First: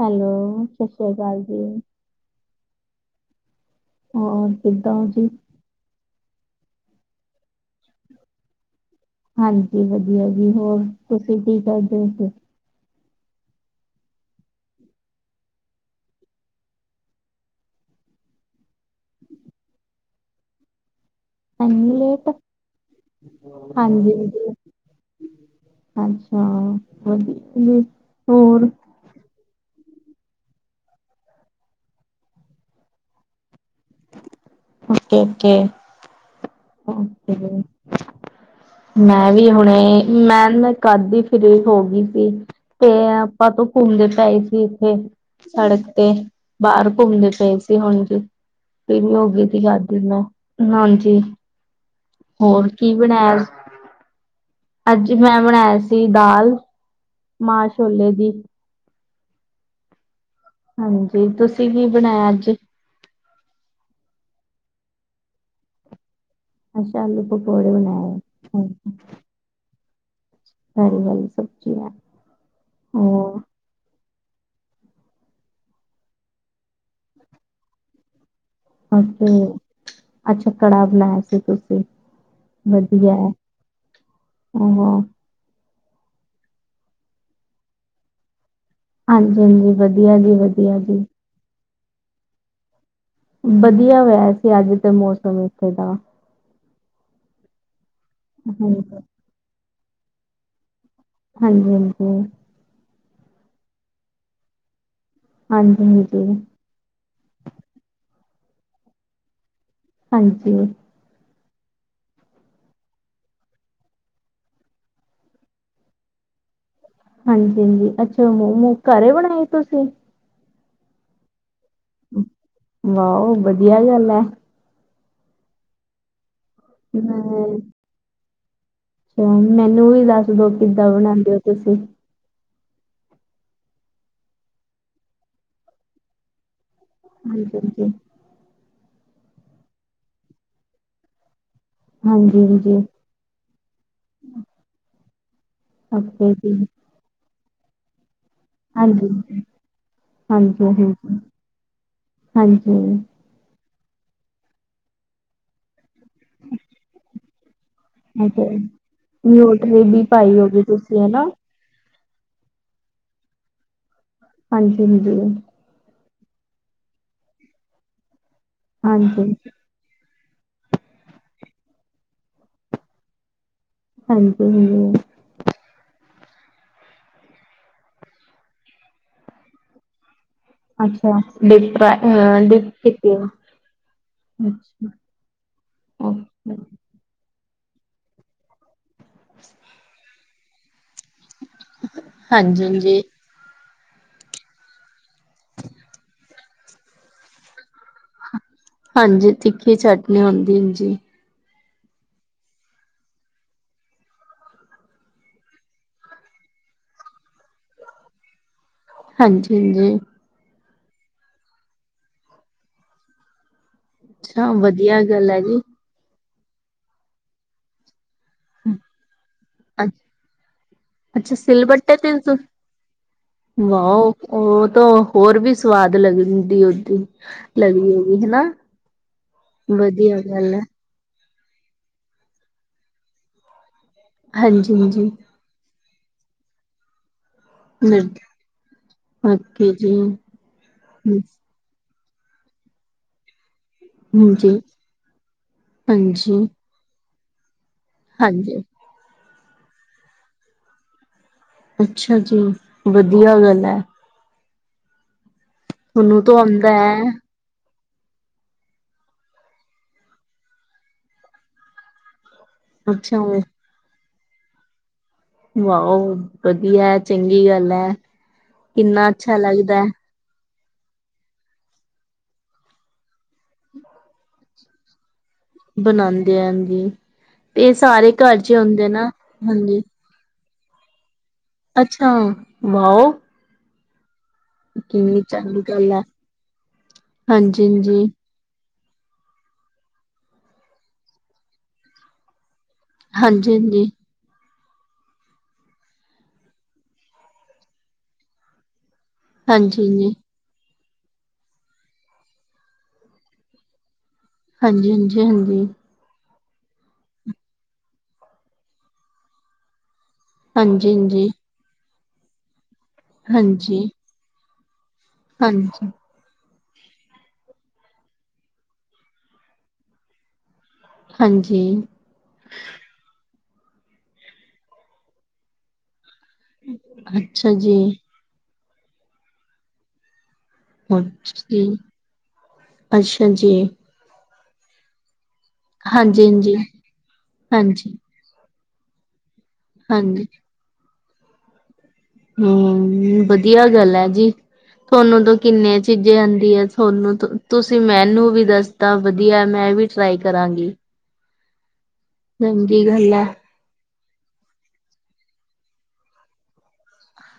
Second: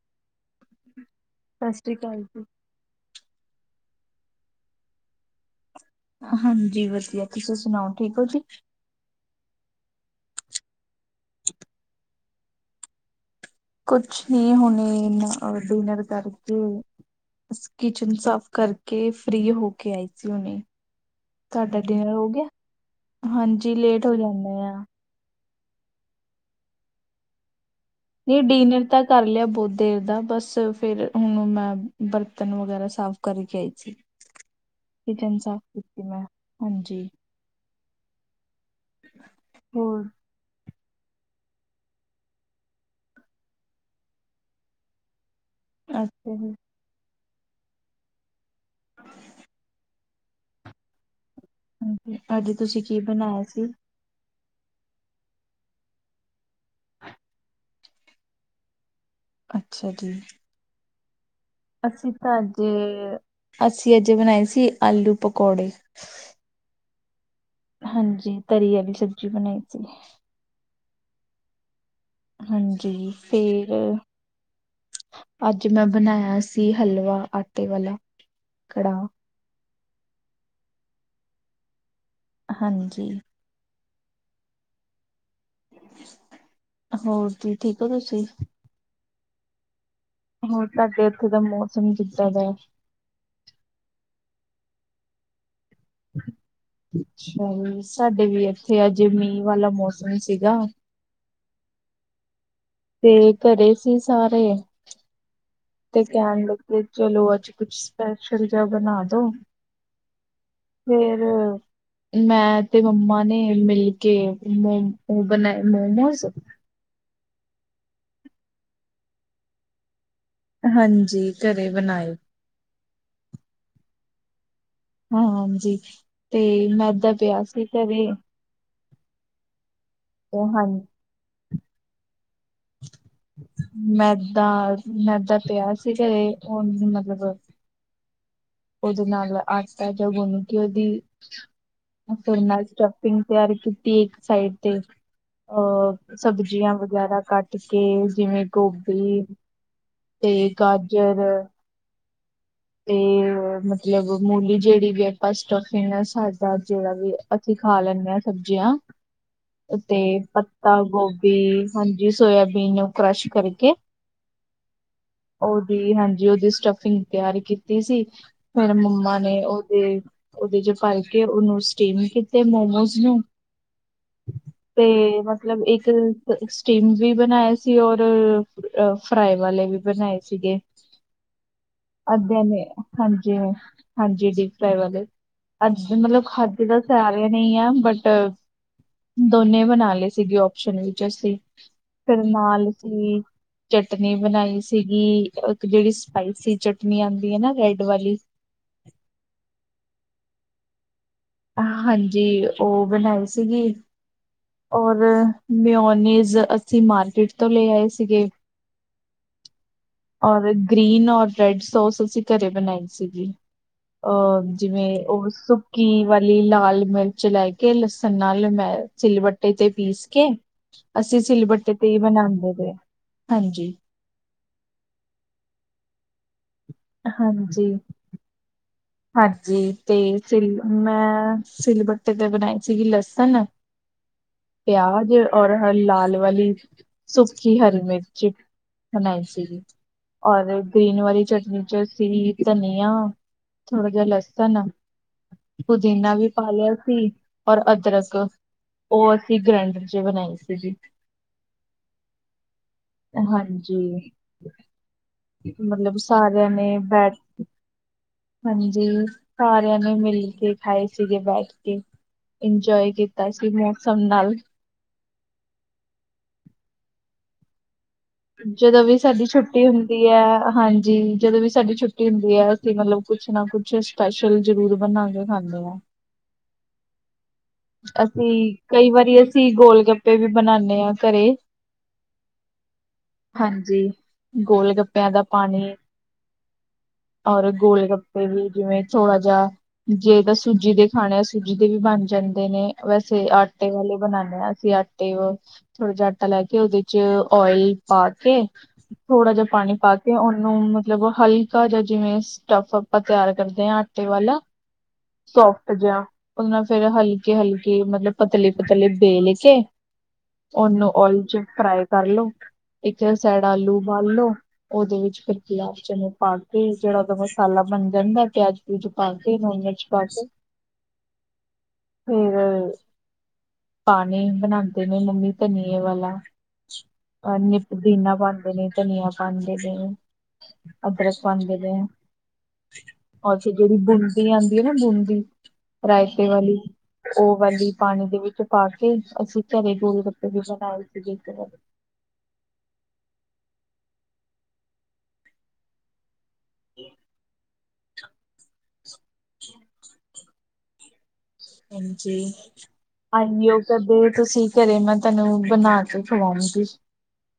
Hello ਸਤਿ ਸ੍ਰੀ ਅਕਾਲ ਜੀ। ਸਤਿ ਸ਼੍ਰੀ ਅਕਾਲ ਜੀ, ਹੋਰ ਕਿਦਾਂ ਜੀ? ਹਾਂਜੀ ਵਧੀਆ, ਤੁਸੀਂ ਸੁਣਾਓ ਠੀਕ ਹੋ ਜੀ? ਹਾਂਜੀ ਵਧੀਆ ਜੀ, ਹੋਰ ਤੁਸੀਂ ਕੀ ਕਰਦੇ ਜੀ? ਕੁਛ ਨਹੀਂ ਹੁਣੇ ਡਿਨਰ ਕਰਕੇ। ਕਿਚਨ ਸਾਫ਼ ਕਰਕੇ ਫ੍ਰਰੀ ਹੋ ਕੇ ਆਈ ਸੀ ਹੁਣੇ। ਤੁਹਾਡਾ ਇੰਨੀ ਡਿਨਰ ਹੋ ਲੇਟ ਗਿਆ ਹਾਂਜੀ ਲੇਟ ਹੋ ਜਾਂਦੇ ਆ। ਅੱਛਾ ਵਧੀਆ। ਨਹੀਂ ਹੋਰ ਡਿਨਰ ਤਾ। ਕਰ ਲਿਆ ਬਹੁਤ ਦੇਰ ਦਾ ਬਸ ਫੇਰ ਹੁਣ ਮੈਂ ਬਰਤਨ ਵਗੈਰਾ ਸਾਫ਼ ਕਰਕੇ ਆਈ। ਕਿਚਨ ਓਕੇ-ਓਕੇ, ਸਾਫ ਕੀਤੀ ਮੈਂ। ਹਾਂਜੀ ਮੈਂ ਵੀ ਹੁਣੇ ਹੋਰ ਮੈਂ। ਕਦ ਦੀ ਫਰੀ ਹੋ ਗਈ ਸੀ ਤੇ ਆਪਾਂ ਤੋਂ ਘੁੰਮਦੇ ਪਏ ਸੀ ਇੱਥੇ। ਸੜਕ ਤੇ ਅੱਛਾ ਜੀ। ਬਾਹਰ ਘੁੰਮਦੇ ਪਏ ਸੀ। ਹੁਣ ਜੀ ਵੀ ਹੋ ਗਈ ਸੀ ਖਾਦੀ ਨਾਲ ਹਾਂਜੀ। ਹਾਂਜੀ, ਅਜ ਤੁਸੀਂ ਕੀ ਬਣਾਇਆ ਸੀ? ਅੱਜ ਮੈਂ ਬਣਾਇਆ ਸੀ ਦਾਲ ਮਾਂ ਛੋਲੇ ਦੀ। ਅੱਛਾ ਜੀ। ਹਾਂਜੀ, ਤੁਸੀਂ। ਕੀ ਅਸੀਂ ਬਣਾਇਆ ਤਾਂ ਅੱਜ ਅਸੀਂ ਅੱਜ ਬਣਾਏ ਸੀ ਆਲੂ ਪਕੌੜੇ। ਅੱਛਾ, ਆਲੂ ਪਕੋੜੇ। ਹਾਂਜੀ। ਤਰੀ ਵਾਲੀ ਸਬਜ਼ੀ ਬਣਾਈ ਸੀ। ਤਰੀ ਵਾਲੀ ਸਬਜੀ ਨਾਲ। ਹਾਂਜੀ ਤੇ ਅੱਜ ਮੈਂ ਬਣਾਇਆ ਸੀ ਹਲਵਾ ਆਟੇ ਵਾਲਾ। ਕੜਾਹ ਓਕੇ ਅੱਜ ਕੜਾ ਬਣਾਇਆ ਸੀ ਤੁਸੀਂ ਹਾਂਜੀ ਵਧੀਆ ਹੈ। ਹੂੰ, ਹੂੰ। ਹੋਰ ਜੀ ਠੀਕ ਹੋ ਤੁਸੀਂ। ਹਾਂਜੀ, ਹਾਂਜੀ। ਵਧੀਆ ਜੀ। ਹੋਰ ਵਧੀਆ ਜੀ ਤੁਹਾਡੇ ਇੱਥੇ ਦਾ ਮੌਸਮ ਕਿੱਦਾਂ ਦਾ। ਵਧੀਆ ਵੈਸੇ, ਅੱਜ ਤੇ ਮੌਸਮ ਇੱਥੇ ਦਾ। ਅੱਛਾ ਸਾਡੇ ਵੀ ਇੱਥੇ ਹਾਂਜੀ ਅੱਜ ਮੀਂਹ ਵਾਲਾ ਮੌਸਮ ਸੀਗਾ। ਹਾਂਜੀ, ਹਾਂਜੀ, ਤੇ ਘਰੇ ਸੀ ਸਾਰੇ ਹਾਂਜੀ ਤੇ ਹਾਂਜੀ ਕਹਿਣ ਲਗੇ। ਤੇ ਚਲੋ ਅੱਜ ਕੁਛ ਸਪੈਸ਼ਲ ਜਿਹਾ ਬਣਾ ਦੋ। ਹਾਂਜੀ। ਫੇਰ। ਮੈਂ ਤੇ ਮੰਮਾ ਨੇ ਮਿਲ ਕੇ ਮੋ ਬਣਾਏ ਮੋਮੋਸ। ਹਾਂਜੀ, ਹਾਂਜੀ। ਅੱਛਾ ਮੋਮੋਜ ਘਰੇ ਬਣਾਏ ਤੁਸੀਂ। ਹਾਂਜੀ, ਘਰੇ ਬਣਾਏ। ਵਾਓ, ਵਧੀਆ ਗੱਲ ਐ। ਹਾਂ, ਹਾਂਜੀ ਤੇ ਮੈਦਾ ਪਿਆ ਮੈਂ ਸੀ ਘਰੇ। ਅੱਛਾ ਮੈਨੂੰ ਵੀ ਦੱਸ ਤੇ ਦੋ ਹਾਂ ਕਿੱਦਾਂ ਬਣਾਉਂਦੇ ਹੋ ਤੁਸੀਂ। ਮੈਦਾ ਮੈਦਾ ਪਿਆ ਸੀ ਘਰੇ ਉਹ ਮਤ- ਹਾਂਜੀ, ਹਾਂਜੀ। ਉਹਦੇ ਨਾਲ ਆਟਾ ਜਿਹਾ ਉਹਨੂੰ ਕਿ ਉਹਦੀ ਫਿਰ ਹਾਂਜੀ ਮੈ ਸਟ ਹਾਂਜੀ ਸਟਫਿੰਗ ਤਿਆਰ ਕੀਤੀ ਇੱਕ ਸਾਈਡ ਤੇ ਹਾਂਜੀ ਅਹ ਓਕੇ ਜੀ ਸਬਜ਼ੀਆਂ। ਵਗੈਰਾ ਕੱਟ ਕੇ ਜਿਵੇਂ ਹਾਂਜੀ ਗੋਭੀ ਤੇ ਹਾਂਜੀ ਗਾਜਰ। ਹਾਂਜੀ ਹਾਂਜੀ। ਤੇ ਮਤਲਬ ਮੂਲੀ ਜਿਹੜੀ ਵੀ ਆਪਾਂ ਸਟਫਿਗ ਸਾਦਾ ਜਿਹੜਾ ਵੀ, ਅਸੀਂ ਖਾ ਲੈਂਦੇ ਹਾਂ ਅੱਛਾ ਸਬਜ਼ੀਆਂ ਨਿਊਟਰੀ ਤੇ ਵੀ ਪਾਈ ਹੋਗੀ ਪੱਤਾ ਤੁਸੀਂ ਹੈ ਨਾ ਗੋਭੀ ਹਾਂਜੀ, ਸੋਇਬੀਨ ਨੂੰ ਕਰਸ਼ ਕਰਕੇ। ਹਾਂਜੀ, ਹਾਂਜੀ। ਉਹਦੀ ਹਾਂਜੀ ਉਹਦੀ ਸਟਫਿੰਗ ਤਿਆਰੀ ਕੀਤੀ ਸੀ, ਫੇਰ ਮੰਮਾ ਹਾਂਜੀ ਨੇ ਉਹ ਤੇ ਉਹਦੇ ਚ ਭਰ ਕੇ ਉਹਨੂੰ ਸਟੀਮ ਕੀਤੇ ਮੋਮੋਜ਼ ਨੂੰ। ਹਾਂਜੀ ਤੇ ਹਾਂਜੀ ਬਸ ਮਤਲਬ ਇੱਕ ਸਟੀਮ ਵੀ ਬਣਾਏ ਸੀ, ਔਰ ਫਰਾਈ ਵਾਲੇ ਵੀ ਬਣਾਏ ਸੀਗੇ। ਅੱਛਾ ਦੀਪ ਫਰਾਈ। ਅੱਧੇ ਡੀਪ ਕੀਤੀ ਆ ਹਾਂਜੀ-ਹਾਂਜੀ, ਡੀਪ ਫਰਾਈ ਅੱਛਾ ਵਾਲੇ ਅੱਜ ਮਤਲਬ ਓਕੇ ਖਾਧੇ ਦਾ ਸਾਰੀਆਂ ਨਹੀਂ ਆ ਬਟ ਦੋਨੇ ਬਣਾ ਲਏ ਸੀਗੇ, ਓਪਸ਼ਨ ਵਿੱਚ ਅਸੀਂ। ਫੇਰ ਹਾਂਜੀ ਨਾਲ ਹਾਂਜੀ ਜੀ। ਚਟਨੀ ਬਣਾਈ ਸੀਗੀ, ਇੱਕ ਜਿਹੜੀ ਸਪਾਈਸੀ ਚਟਨੀ ਆਦੀ ਹੈ ਨਾ ਰੈਡ ਵਾਲੀ ਹਾਂਜੀ, ਤਿੱਖੀ ਚਟਨੀ ਹੁੰਦੀ ਜੀ। ਹਾਂਜੀ, ਉਹ ਬਣਾਈ ਸੀਗੀ। ਔਰ ਮਿਓਨੀਜ਼ ਅਸੀਂ ਮਾਰਕੀਟ ਤੋਂ ਲੈ ਆਏ ਸੀਗੇ। ਹਾਂਜੀ-ਹਾਂਜੀ, ਔਰ ਗ੍ਰੀਨ ਔਰ ਰੈਡ ਸੋਸ ਅਸੀਂ ਘਰੇ ਬਣਾਈ ਸੀਗੀ। ਅਹ ਅੱਛਾ ਜਿਵੇਂ ਵਧੀਆ ਉਹ ਗੱਲ ਹੈ ਜੀ ਸੁੱਕੀ ਵਾਲੀ ਲਾਲ ਮਿਰਚ ਲੈ ਕੇ ਨਾਲ ਮੈਂ ਚਿਲਬੱਟੇ ਤੇ ਅੱਛ- ਪੀਸ ਕੇ, ਅਸੀਂ ਸਿਲਬੱਟੇ ਤੇ ਹੀ ਬਣਾਉਂਦੇ ਰਹੇ ਹਾਂਜੀ, ਵਾਓ ਉਹ ਤਾਂ ਹੋਰ ਵੀ ਸਵਾਦ ਲੱਗਦੀ, ਉਹਦੀ ਹਾਂਜੀ। ਲਗੀ ਹੋਗੀ ਹਨਾ। ਹਾਂਜੀ ਤੇ ਵਧੀਆ ਸਿਲ ਗੱਲ ਹੈ ਮੈਂ ਸਿਲਬੱਟੇ ਤੇ ਬਣਾਈ ਸੀਗੀ, ਲਸਣ ਹਾਂਜੀ ਹਾਂਜੀ ਪਿਆਜ, ਔਰ ਲਾਲ ਵਾਲੀ ਸੁੱਕੀ ਹਰੀ ਨਿਰ ਮਿਰਚ ਬਣਾਈ ਸੀਗੀ, ਓਕੇ ਜੀ ਔਰ ਗ੍ਰੀਨ ਵਾਲੀ ਚਟਨੀ ਚ- ਚ ਧਨੀਆ ਥੋੜਾ ਜਾ ਲਸਣ ਹਾਂਜੀ ਪੁਦੀਨਾ ਵੀ ਹਾਂਜੀ ਪਾ ਲਿਆ ਸੀ, ਔਰ ਅਦਰਕ ਹਾਂਜੀ ਉਹ ਅਸੀਂ ਗ੍ਰੈਂਡਰ ਚ ਬਣਾਈ ਸੀਗੀ। ਅੱਛਾ ਜੀ ਵਧੀਆ ਗੱਲ ਹੈ। ਹਾਂਜੀ ਮਤਲਬ ਤੁਹਾਨੂੰ ਤੋਂ ਸਾਰਿਆਂ ਆਉਂਦਾ ਨੇ ਹੈ ਬੈਠ ਹਾਂਜੀ, ਸਾਰਿਆਂ ਨੇ ਮਿਲ ਕੇ ਖਾਏ ਸੀਗੇ ਬੈਠ ਕੇ। ਇੰਜੋਏ ਅੱਛਾ ਕੀਤਾ ਸੀ ਮੌਸਮ ਨਾਲ। ਵਾਓ ਵਧੀਆ ਚੰਗੀ ਗੱਲ ਐ। ਜਦੋਂ ਵੀ ਸਾਡੀ ਛੁੱਟੀ ਹੁੰਦੀ ਹੈ, ਹਾਂਜੀ। ਜਦੋਂ ਵੀ ਸਾਡੀ ਛੁੱਟੀ ਹੁੰਦੀ ਹੈ, ਅਸੀਂ ਮਤਲਬ ਕੁਛ ਨਾ ਕੁਛ ਸਪੈਸ਼ਲ ਜ਼ਰੂਰ ਬਣਾ ਕੇ ਖਾਂਦੇ ਹਾਂ। ਬਣਾਉਂਦੇ ਆ ਜੀ ਤੇ ਸਾਰੇ ਘਰ ਚ ਹੁੰਦੇ ਨਾ ਹਾਂਜੀ। ਪੇ ਵੀ ਬਣਾਨੇ ਹਾਂ ਘਰੇ, ਅੱਛਾ ਵਾਓ, ਹਾਂਜੀ, ਗੋਲ ਗੱਪਿਆਂ ਕਿੰਨੀ ਦਾ ਚੰਗੀ ਪਾਣੀ ਗੱਲ ਹੈ ਔਰ ਗੋਲ ਹਾਂਜੀ-ਹਾਂਜੀ, ਗੱਪੇ ਵੀ ਜਿਵੇਂ ਥੋੜਾ ਜਿਹਾ ਜੇ ਤਾਂ ਸੂਜੀ ਦੇ ਖਾਣੇ ਆ ਸੂਜੀ ਦੇ ਵੀ ਬਣ ਜਾਂਦੇ ਨੇ, ਵੈਸੇ ਆਟੇ ਹਾਂਜੀ-ਹਾਂਜੀ, ਵਾਲੇ ਬਣਾਨੇ ਹਾਂ ਅਸੀਂ ਆਟੇ ਵ ਥੋੜ੍ਹਾ ਜਿਹਾ ਆਟਾ ਲੈ ਕੇ ਉਹਦੇ ਚ ਓਇਲ ਪਾ ਕੇ, ਥੋੜਾ ਜਿਹਾ ਪਾਣੀ ਪਾ ਹਾਂਜੀ-ਹਾਂਜੀ। ਕੇ ਉਹਨੂੰ ਮਤਲਬ ਹਲ ਜ ਜਿਵੇਂ, ਸਟਫ ਆਪਾਂ ਤਿਆਰ ਕਰਦੇ ਹਾਂ, ਆਟੇ ਵਾਲਾ ਹਾਂਜੀ-ਹਾਂਜੀ, ਸੋਫਟ ਜਿਹਾ। ਉਹ ਨਾਲ ਫੇਰ ਹਲਕੇ-ਹਲਕੇ ਮਤਲਬ ਪਤਲੇ ਪਤਲੇ ਬੇਲ ਕੇ, ਉਹਨੂੰ ਓਲ ਹਾਂਜੀ, ਚ ਫਰਾਈ ਕਰਲੋ, ਇੱਕ ਸਾਈਡ ਆਲੂ ਹਾਂਜੀ-ਹਾਂਜੀ, ਉਬਾਲ ਲੋ। ਉਹਦੇ ਵਿੱਚ ਫਿਰ ਖਲਾਫ ਹਾਂਜੀ। ਜਨ ਪਾ ਕੇ ਜਿਹੜਾ ਉਹਦਾ ਮਸਾਲਾ ਬਣ ਜਾਂਦਾ ਪਿਆਜ-ਪਊਜ ਪਾ ਕੇ ਨੋਨ ਵੈਜ ਪਾ ਕੇ, ਹਾਂਜੀ ਫੇਰ ਪਾਣੀ ਬਣਾਉਦੇ ਨੇ ਮੰਮੀ ਧਨੀਏ ਵਾਲਾ ਹਾਂਜੀ ਅੱਛਾ ਨਿੱਤ ਜੀ। ਪੁਦੀਨਾ ਬਣਦੇ ਨੇ ਧਨੀਆ ਬਣਦੇ ਨੇ ਹੋਰ ਅਦਰਸ ਬੰਦੇ ਜੀ ਗ ਅੱਛਾ ਫੇ ਜੀ, ਜਿਹੜੀ ਬ ਆਉਂਦੀ ਹੈ ਨਾ ਬੂੰਦੀ ਰਾਇਤੇ ਹਾਂਜੀ-ਹਾਂਜੀ, ਵਾਲੀ ਉਹ ਵਾਲੀ ਹਾਂਜੀ। ਪਾਣੀ ਦੇ ਵਿੱਚ ਪਾ ਕੇ ਅਸੀਂ ਘਰੇ ਗੋਲ ਹਾਂਜੀ, ਗੱਪੇ ਵੀ ਬਣਾਏ ਸੀਗੇ ਹਮ ਵਧੀਆ ਗੱਲ ਹੈ ਜੀ ਤੁਹਾਨੂੰ ਤੋਂ ਕਿੰਨੇ ਚੀਜੇ ਵਧ ਤੁਹਾਨੂੰ ਤੁਸੀਂ ਮੈਨੂੰ ਵੀ ਦੱਸਦਾ ਵਧੀਆ ਮੈਂ ਵੀ ਟਰਾਈ ਕਰਾਂਗੀ ਹਜੀ ਚੰਗੀ ਗੱਲ ਐ। ਅਨਯ ਕਦੇ ਤੁਸੀਂ ਘਰੇ ਮੈਂ ਤੈਨੂੰ ਬਣਾ ਕੇ ਖਵਾਉਂਗੀ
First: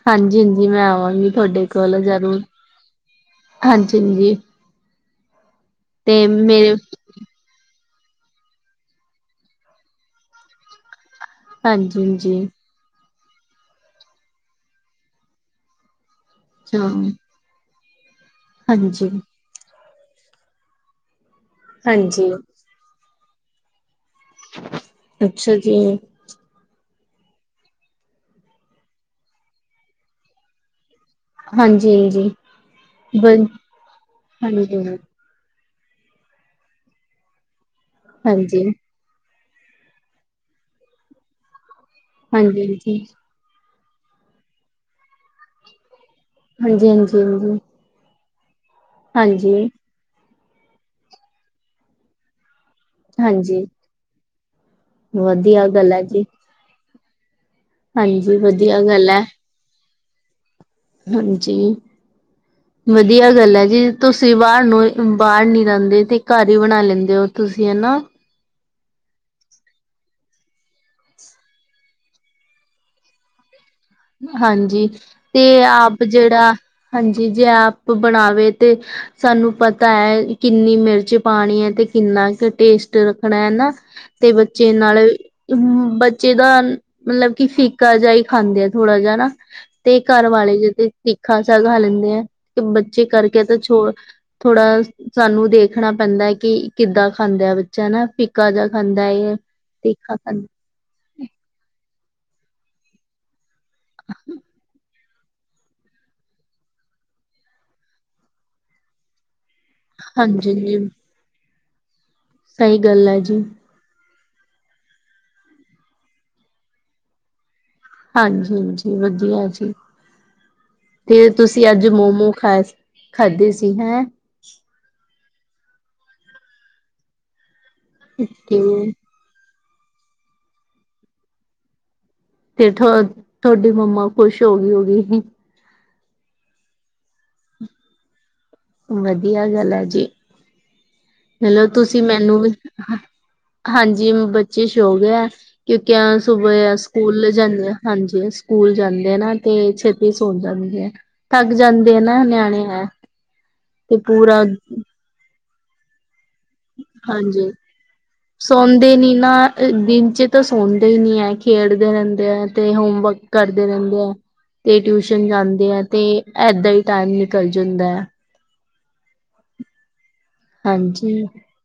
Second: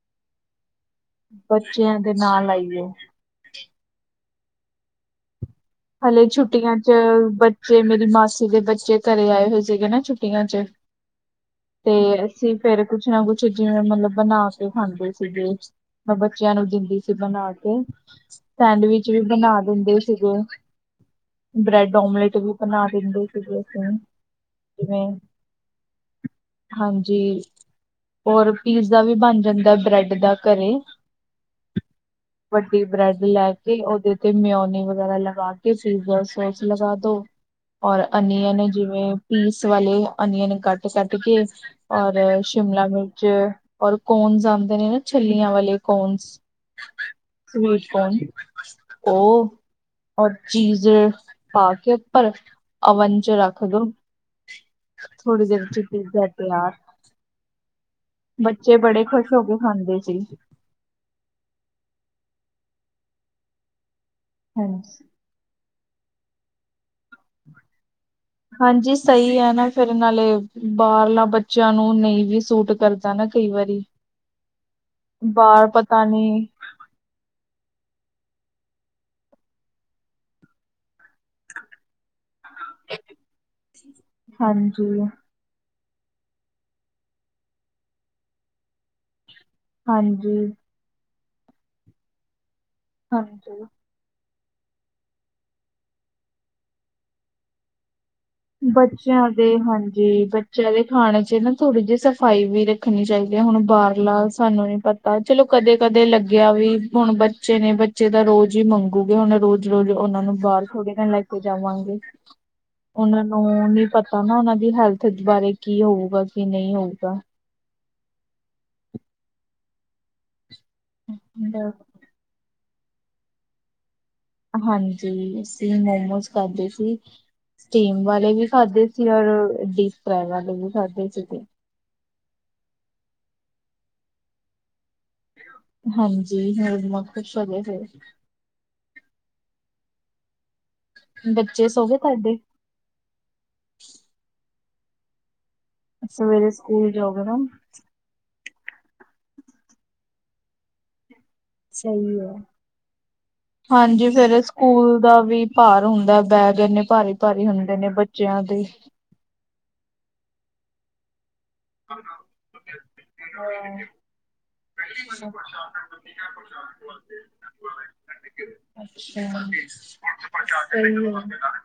ਹਾਂਜੀ ਹਾਂਜੀ ਮੈਂ ਆਵਾਂਗੀ ਤੁਹਾਡੇ ਕੋਲ ਬੱਚਿਆਂ ਦੇ ਜਰੂਰ ਨਾਲ ਆਈਓ ਹਾਂਜੀ ਹਾਂਜੀ ਹਲੇੇ ਮੇਰੇ ਛੁੱਟੀਆਂ ਚ ਬੱਚੇ ਮੇਰੀ ਮਾਸੀ ਦੇ ਬੱਚੇ ਘਰੇ ਆਏ ਹੋਏ ਸੀਗੇ ਨਾ ਛੁੱਟੀਆਂ ਚ ਤੇ ਹਾਂਜੀ ਅਸੀਂ ਫੇਿਰ ਕੁਛ ਨਾ ਕੁਛ ਜਿਵੇਂ ਮਤਲਬ ਬਣਾ ਕੇ ਖਾਂਦੇ ਸੀਗੇ ਮੈਂ ਬੱਚਿਆਂ ਨੂੰ ਦਿੰਦੀ ਹਾਂਜੀ ਸੀ ਬਣਾ ਕੇ ਅੱਛਾ ਸਟੈਂਡ ਹਾਂਜੀ ਵਿੱਚ ਵੀ ਬਣਾ ਦਿੰਦੇ ਸੀਗੇ। ਬ੍ਰੈਡ ਹਾਂਜੀ ਓਮਲੇਟ ਵੀ ਬਣਾ ਦਿੰਦੇ ਸੀਗੇ ਅਸੀਂ। ਜਿਵੇਂ ਅੱਛਾ ਜੀ। ਹਾਂਜੀ, ਹੋਰ ਪੀਸ ਦਾ ਵੀ ਬਣ ਜਾਂਦਾ ਬਰੈਡ ਦਾ ਘਰੇ। ਹਾਂਜੀ ਹਾਂਜੀ ਵੱਡੀ ਬਰੈਡ ਬ ਲੈ ਕੇ ਉਹਦੇ ਤੇ ਮਿਉਨੀ ਹਾਂਜੀ ਹਾਂਜੀ ਵਗੈਰਾ ਲਗਾ‌ ਕਿਸ ਚੀਜ਼ ਦਾ ਸੋਚ ਲਗਾ ਦੋ ਔਰ ਅਨਅਨ ਹਾਂਜੀ ਨੇ ਜਿਵੇਂ ਇਸ ਵਾਲੇ ਅਨੀਅਨ ਕੱਟ ਕੱਟ ਕੇ ਔਰ ਹਾਂਜੀ ਸ਼ਿਮਲਾ ਮਿਰਚ ਔਰ ਕੋਨਸ ਜਾਂਦੇ ਨੇ ਨਾ ਛਲੀਆਂ ਵਾਲੇ ਕੋਨਸ। ਹਾਂਜੀ ਹਾਂਜੀ ਹਾਂਜੀ ਵਕਮ [unintelligible] ਹਾਂਜੀ। ਚੀਜ਼ ਪਾ ਕੇ ਪਰ, ਅਵਨ ਚ ਰੱਖ ਹਾਂਜੀ ਦੋ। ਥੋੜੀ ਦੇਰ ਵਧੀਆ ਚ ਗੱਲ ਹੈ ਜੀ ਪੀਜ਼ਾ ਤਿਆਰ। ਹਾਂਜੀ ਬੱਚੇ ਵਧੀਆ ਬੜੇ ਗੱਲ ਹੈ ਖੁਸ਼ ਹੋ ਕੇ ਖਾਂਦੇ ਸੀ। ਹਾਂਜੀ, ਵਧੀਆ ਗੱਲ ਹੈ ਜੀ ਤੁਸੀਂ ਬਾਹਰ ਹਾਂਜੀ। ਨੂੰ ਬਾਹਰ ਨੀ ਜਾਂਦੇ ਤੇ ਘਰ ਹੀ ਬਣਾ ਲੈਂਦੇ ਹੋ ਤੁਸੀਂ ਹਨਾ। ਹਾਂਜੀ ਸਹੀ ਹੈ ਨਾ ਫਿਰ ‌ਨਾਲੇ ਬਾਹਰਲਾ ਬੱਚਿਆਂ ਨੂੰ ਨਹੀਂ ਵੀ ਸੂਟ ਕਰ ਦਾ ਨਾ ਕਈ ਵਾਰੀ। ਹਾਂਜੀ ਤੇ ਬਾਹਰ ਆਪ ਪਤਾ ਨੀ ਜਿਹੜਾ ਹਾਂਜੀ ਜੇ ਆਪ ਬਣਾਵੇ ਤੇ ਸਾਨੂੰ ਪਤਾ ਹੈ ਕਿੰਨੀ ਮਿਰਚ ਪਾਣੀ ਹੈ ਤੇ ਕਿੰਨਾ ਕੁ ਟੇਸਟ ਰਖਣਾ ਹਨਾ ਤੇ ਬੱਚੇ ਹਾਂਜੀ, ਨਾਲ ਬੱਚੇ ਦਾ ਮਤਲਬ ਕਿ ਫੀਕਾ ਜਿਹਾ ਹੀ ਖਾਂਦੇ ਆ ਥੋੜਾ ਜਿਹਾ ਨਾ ਤੇ ਘਰ ਹਾਂਜੀ, ਵਾਲੇ ਜੇ ਤੇ ਤਿੱਖਾ ਜਾਗਾ ਲੈਂਦੇ ਆ ਤੇ ਬੱਚੇ ਕਰਕੇ ਤਾਂ ਹਾਂਜੀ। ਛੋੜ ਥੋੜਾ ਸਾਨੂੰ ਦੇਖਣਾ ਪੈਂਦਾ ਕਿ ਕਿੱਦਾਂ ਖਾਂਦਾ ਬੱਚਾ ਨਾ ਫੀ ਬੱਚਿਆਂ ਦੇ, ਹਾਂਜੀ, ਖਾਂਦਾ ਬੱਚਿਆਂ ਦੇ ਖਾਣੇ ਚ ਨਾ ਥੋੜੀ ਜਿਹੀ ਸਫਾਈ ਵੀ ਰੱਖਣੀ ਚਾਹੀਦੀ ਹੈ ਹੁਣ ਬਾਹਰਲਾ ਸਾਨੂੰ ਨੀ ਪ ਤਾਂ, ਚਲੋ ਕਦੇ ਕਦੇ ਲੱਗਿਆ ਵੀ ਹੁਣ ਬੱਚੇ ਨੇ ਬੱਚੇ ਦਾ ਰੋਜ਼ ਹੀ ਮੰਗੂਗੇ ਹੁਣ ਰੋਜ਼ ਰੋਜ਼ ਉਹਨਾਂ ਨੂੰ ਹਾਂਜੀ ਬਾਹਰ ਜੀ ਥੋੜੀ ਨਾ ਲੈ ਕੇ ਜਾਵਾਂਗੇ। ਸਹੀ ਗੱਲ ਹੈ ਉਹਨਾਂ ਜੀ ਨੂੰ ਨੀ ਪਤਾ ਨਾ ਉਹਨਾਂ ਦੀ ਹੈਲਥ ਬਾਰੇ ਕੀ ਹੋਊਗਾ ਕਿ ਨਹੀਂ ਹੋਊਗਾ ਹਾਂਜੀ-ਹਾਂਜੀ ਵਧੀਆ ਜੀ, ਤੇ ਤੁਸੀਂ ਅੱਜ ਮੋਮੋ ਖਾਏ ਸ ਖਾਂਦੇ ਸੀ ਹੈਂ। ਹਾਂਜੀ, ਅਸੀਂ ਮੋਮੋਸ ਖਾਦੇ ਸੀ। ਸਟੀਮ ਵਾਲੇ ਵੀ ਤੇ ਖਾਦੇ ਸੀ ਔਰ ਡੀਪ ਫਰਾਈ ਵਾਲੇ ਵੀ ਖਾਦੇ ਸੀਗੇ। ਤੇ ਠ ਤੁਹਾਡੀ ਮਮਾ ਖੁਸ਼ ਹੋ ਗਈ ਹੋ ਗਈ। ਹਾਂਜੀ, ਹਮ ਮਮਾ ਖੁਸ਼ ਹੋਂਗੇ ਸੀ। ਵਧੀਆ ਗੱਲ ਹੈ ਜੀ। ਚਲੋ ਬੱਚੇ ਸੋ ਗਏ ਤੁਸੀਂ ਤੁਹਾਡੇ? ਮੈਨੂੰ ਵੀ ਹਾਂਜੀ ਬੱਚੇ ਸ਼ੌ ਗਿਆ ਹੈ ਕਿਉਂਕਿ ਸਵੇਰੇ ਸੁਬਹ ਜਾਓਗੇ ਸਕੂਲ ਨਾ ਜਾਂਦੇ, ਹਾਂਜੀ। ਸਕੂਲ ਜਾਂਦੇ ਨਾ ਤੇ ਛੇਤੀ ਸੋਣ ਜਾਂਦੀ ਐ। ਥੱਕ ਜਾਂਦੇ ਆ ਨਾ ਨਿਆਣੇ ਹੈ ਤੇ ਹਾਂਜੀ ਫੇਰ ਪੂਰਾ ਸਕੂਲ ਦਾ ਵੀ ਭਾਰ ਹੁੰਦਾ ਬੈਗ ਇਨੇ ਭਾਰੀ -ਭਾਰੀ ਹਾਂਜੀ ਹੁੰਦੇ ਨੇ ਬੱਚਿਆਂ ਦੇ ਸੌਂਦੇ ਨੀ ਨਾ [unintelligible] ਦਿਨ 'ਚ ਤਾਂ ਸੌਂਦੇ ਹੀ ਨਹੀਂ ਹ ਖੇਡਦੇ ਰਹਿੰਦੇ ਹੈ ਤੇ ਹੋਮਵਰਕ ਕਰਦੇ ਰਹਿੰਦੇ ਹੈ। ਤੇ ਟਿਊਸ਼ਨ ਜਾਂਦੇ ਹੈ ਤੇ [unintelligible] ਏਦਾਂ ਹੀ ਟਾਈਮ ਅੱਛਾ ਨਿਕਲ ਜਾਂਦਾ ਹੈ [inaudible] ਸਹੀ ਹਾਂਜੀ ਹੈ।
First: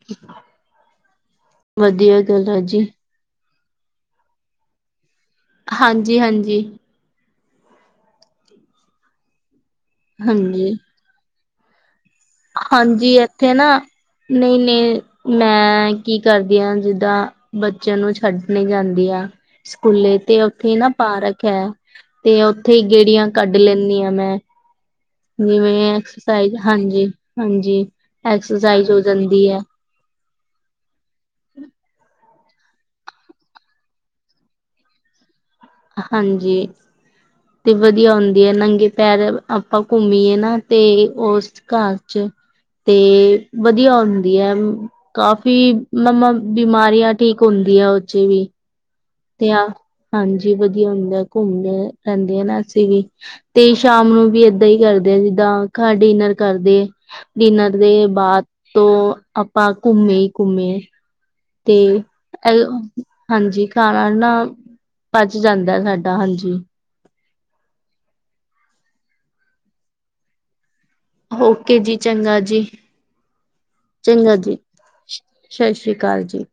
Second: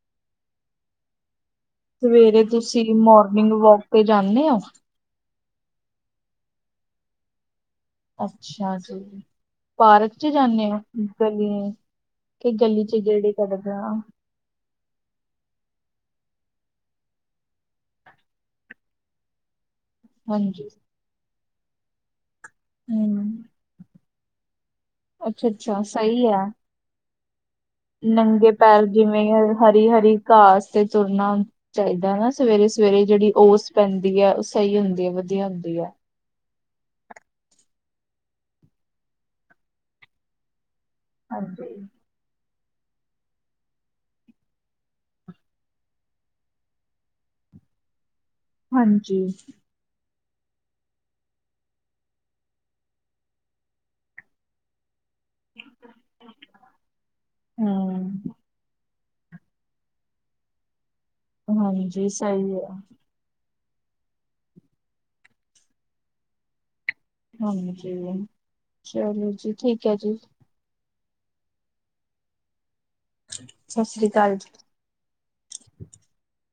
[inaudible] ਸਵੇਰੇ ਗੱਲ ਹੈ ਜੀ ਤੁਸੀਂ ਮੋਰਨਿੰਗ ਵੋਕ ਤੇ ਜਾਂਨੇ ਹੋ। ਹਾਂਜੀ-ਹਾਂਜੀ ਅੱਛਾ ਜੀ ਪਾਰਕ 'ਚ ਜਾਂਨੇ ਹਾਂਜੀ ਹੋ ਗਲੀਆਂ ਕਿ ਗਲੀ 'ਚ ਗੇੜੇ ਕੱਢਦੇ ਆਂ। ਨਹੀਂ-ਨਹੀਂ ਮੈਂ ਕੀ ਕਰਦੀ ਆ ਜਿੱਦਾਂ ਬੱਚਿਆਂ ਨੂੰ ਛੱਡਣ ਨਹੀਂ ਜਾਂਦੀ ਆ। ਸਕੂਲੇ ਤੇ ਹਾਂਜੀ। ਉੱਥੇ ਨਾ ਪਾਰਕ ਹੈ ਤੇ ਉੱਥੇ ਹੀ ਗੇੜੀਆਂ ਹੂੰ, ਕੱਢ ਲੈਨੀ ਆ ਮੈਂ ਜਿਵੇਂ ਅੱਛਾ-ਅੱਛਾ ਸਹੀ ਹੈ। ਐਕਸਰਸਾਈਜ਼ ਹਾਂਜੀ-ਹਾਂਜੀ। ਨੰਗੇ ਪੈਰ ਜਿਵੇਂ ਹਰੀ -ਹਰੀ ਘਾਸ ਤੇ ਤੁਰਨਾ ਚਾਹੀਦਾ ਨਾ ਸਵੇਰੇ -ਸਵੇਰੇ ਜਿਹੜੀ ਔਸ ਪੈਂਦੀ ਆ ਸਹੀ ਹੁੰਦੀ ਆ ਵਧੀਆ ਹੁੰਦੀ ਆ। ਹਾਂਜੀ ਤੇ ਵਧੀਆ ਹੁੰਦੀ ਹੈ ਨੰਗੇ ਪੈਰ ਆਪਾਂ ਘੁੰਮੀਏ ਨਾ ਤੇ ਉਸ ਹਾਂਜੀ, ਘਰ 'ਚ ਤੇ ਵਧੀਆ ਹੁੰਦੀ ਹੈ। ਕਾਫ਼ੀ ਮੰ ਮ ਬਿਮਾਰੀਆਂ ਠੀਕ ਹੁੰਦੀਆਂ ਉਚੇ ਵੀ ਹਾਂਜੀ ਤੇ ਆ ਹਾਂਜੀ ਵਧੀਆ ਹੁੰਦਾ ਘੁੰਮਦੇ ਰਹਿੰਦੇ ਹ ਨਾ ਅਸੀਂ ਵੀ ਤੇ ਸ਼ਾਮ ਨੂੰ ਵੀ ਏਦਾਂ ਹੀ ਕਰਦ ਜਿੱਦਾਂ ਡਿਨਰ ਘਰ ਕਰਦੇ ਡਿਨਰ ਦੇ ਹੂੰ, ਬਾਅਦ ਤੋਂ ਆਪਾਂ ਘੁੰਮੇ- ਘੁੰਮੇ ਤੇ ਹਾਂਜੀ ਸਹੀ ਆ। ਇਹ ਹਾਂਜੀ ਖਾਣਾ ਨਾ ਪਚ ਜਾਂਦਾ ਸਾਡਾ ਹਾਂਜੀ। ਹਾਂਜੀ ਚਲੋ ਜੀ ਠੀਕ ਹੈ ਜੀ। ਓਕੇ ਜੀ ਚੰਗਾ ਜੀ- ਸਤਿ ਸ੍ਰੀ ਅਕਾਲ ਚੰਗਾ ਜੀ। ਸਤਿ ਸ੍ਰੀ ਅਕਾਲ ਜੀ।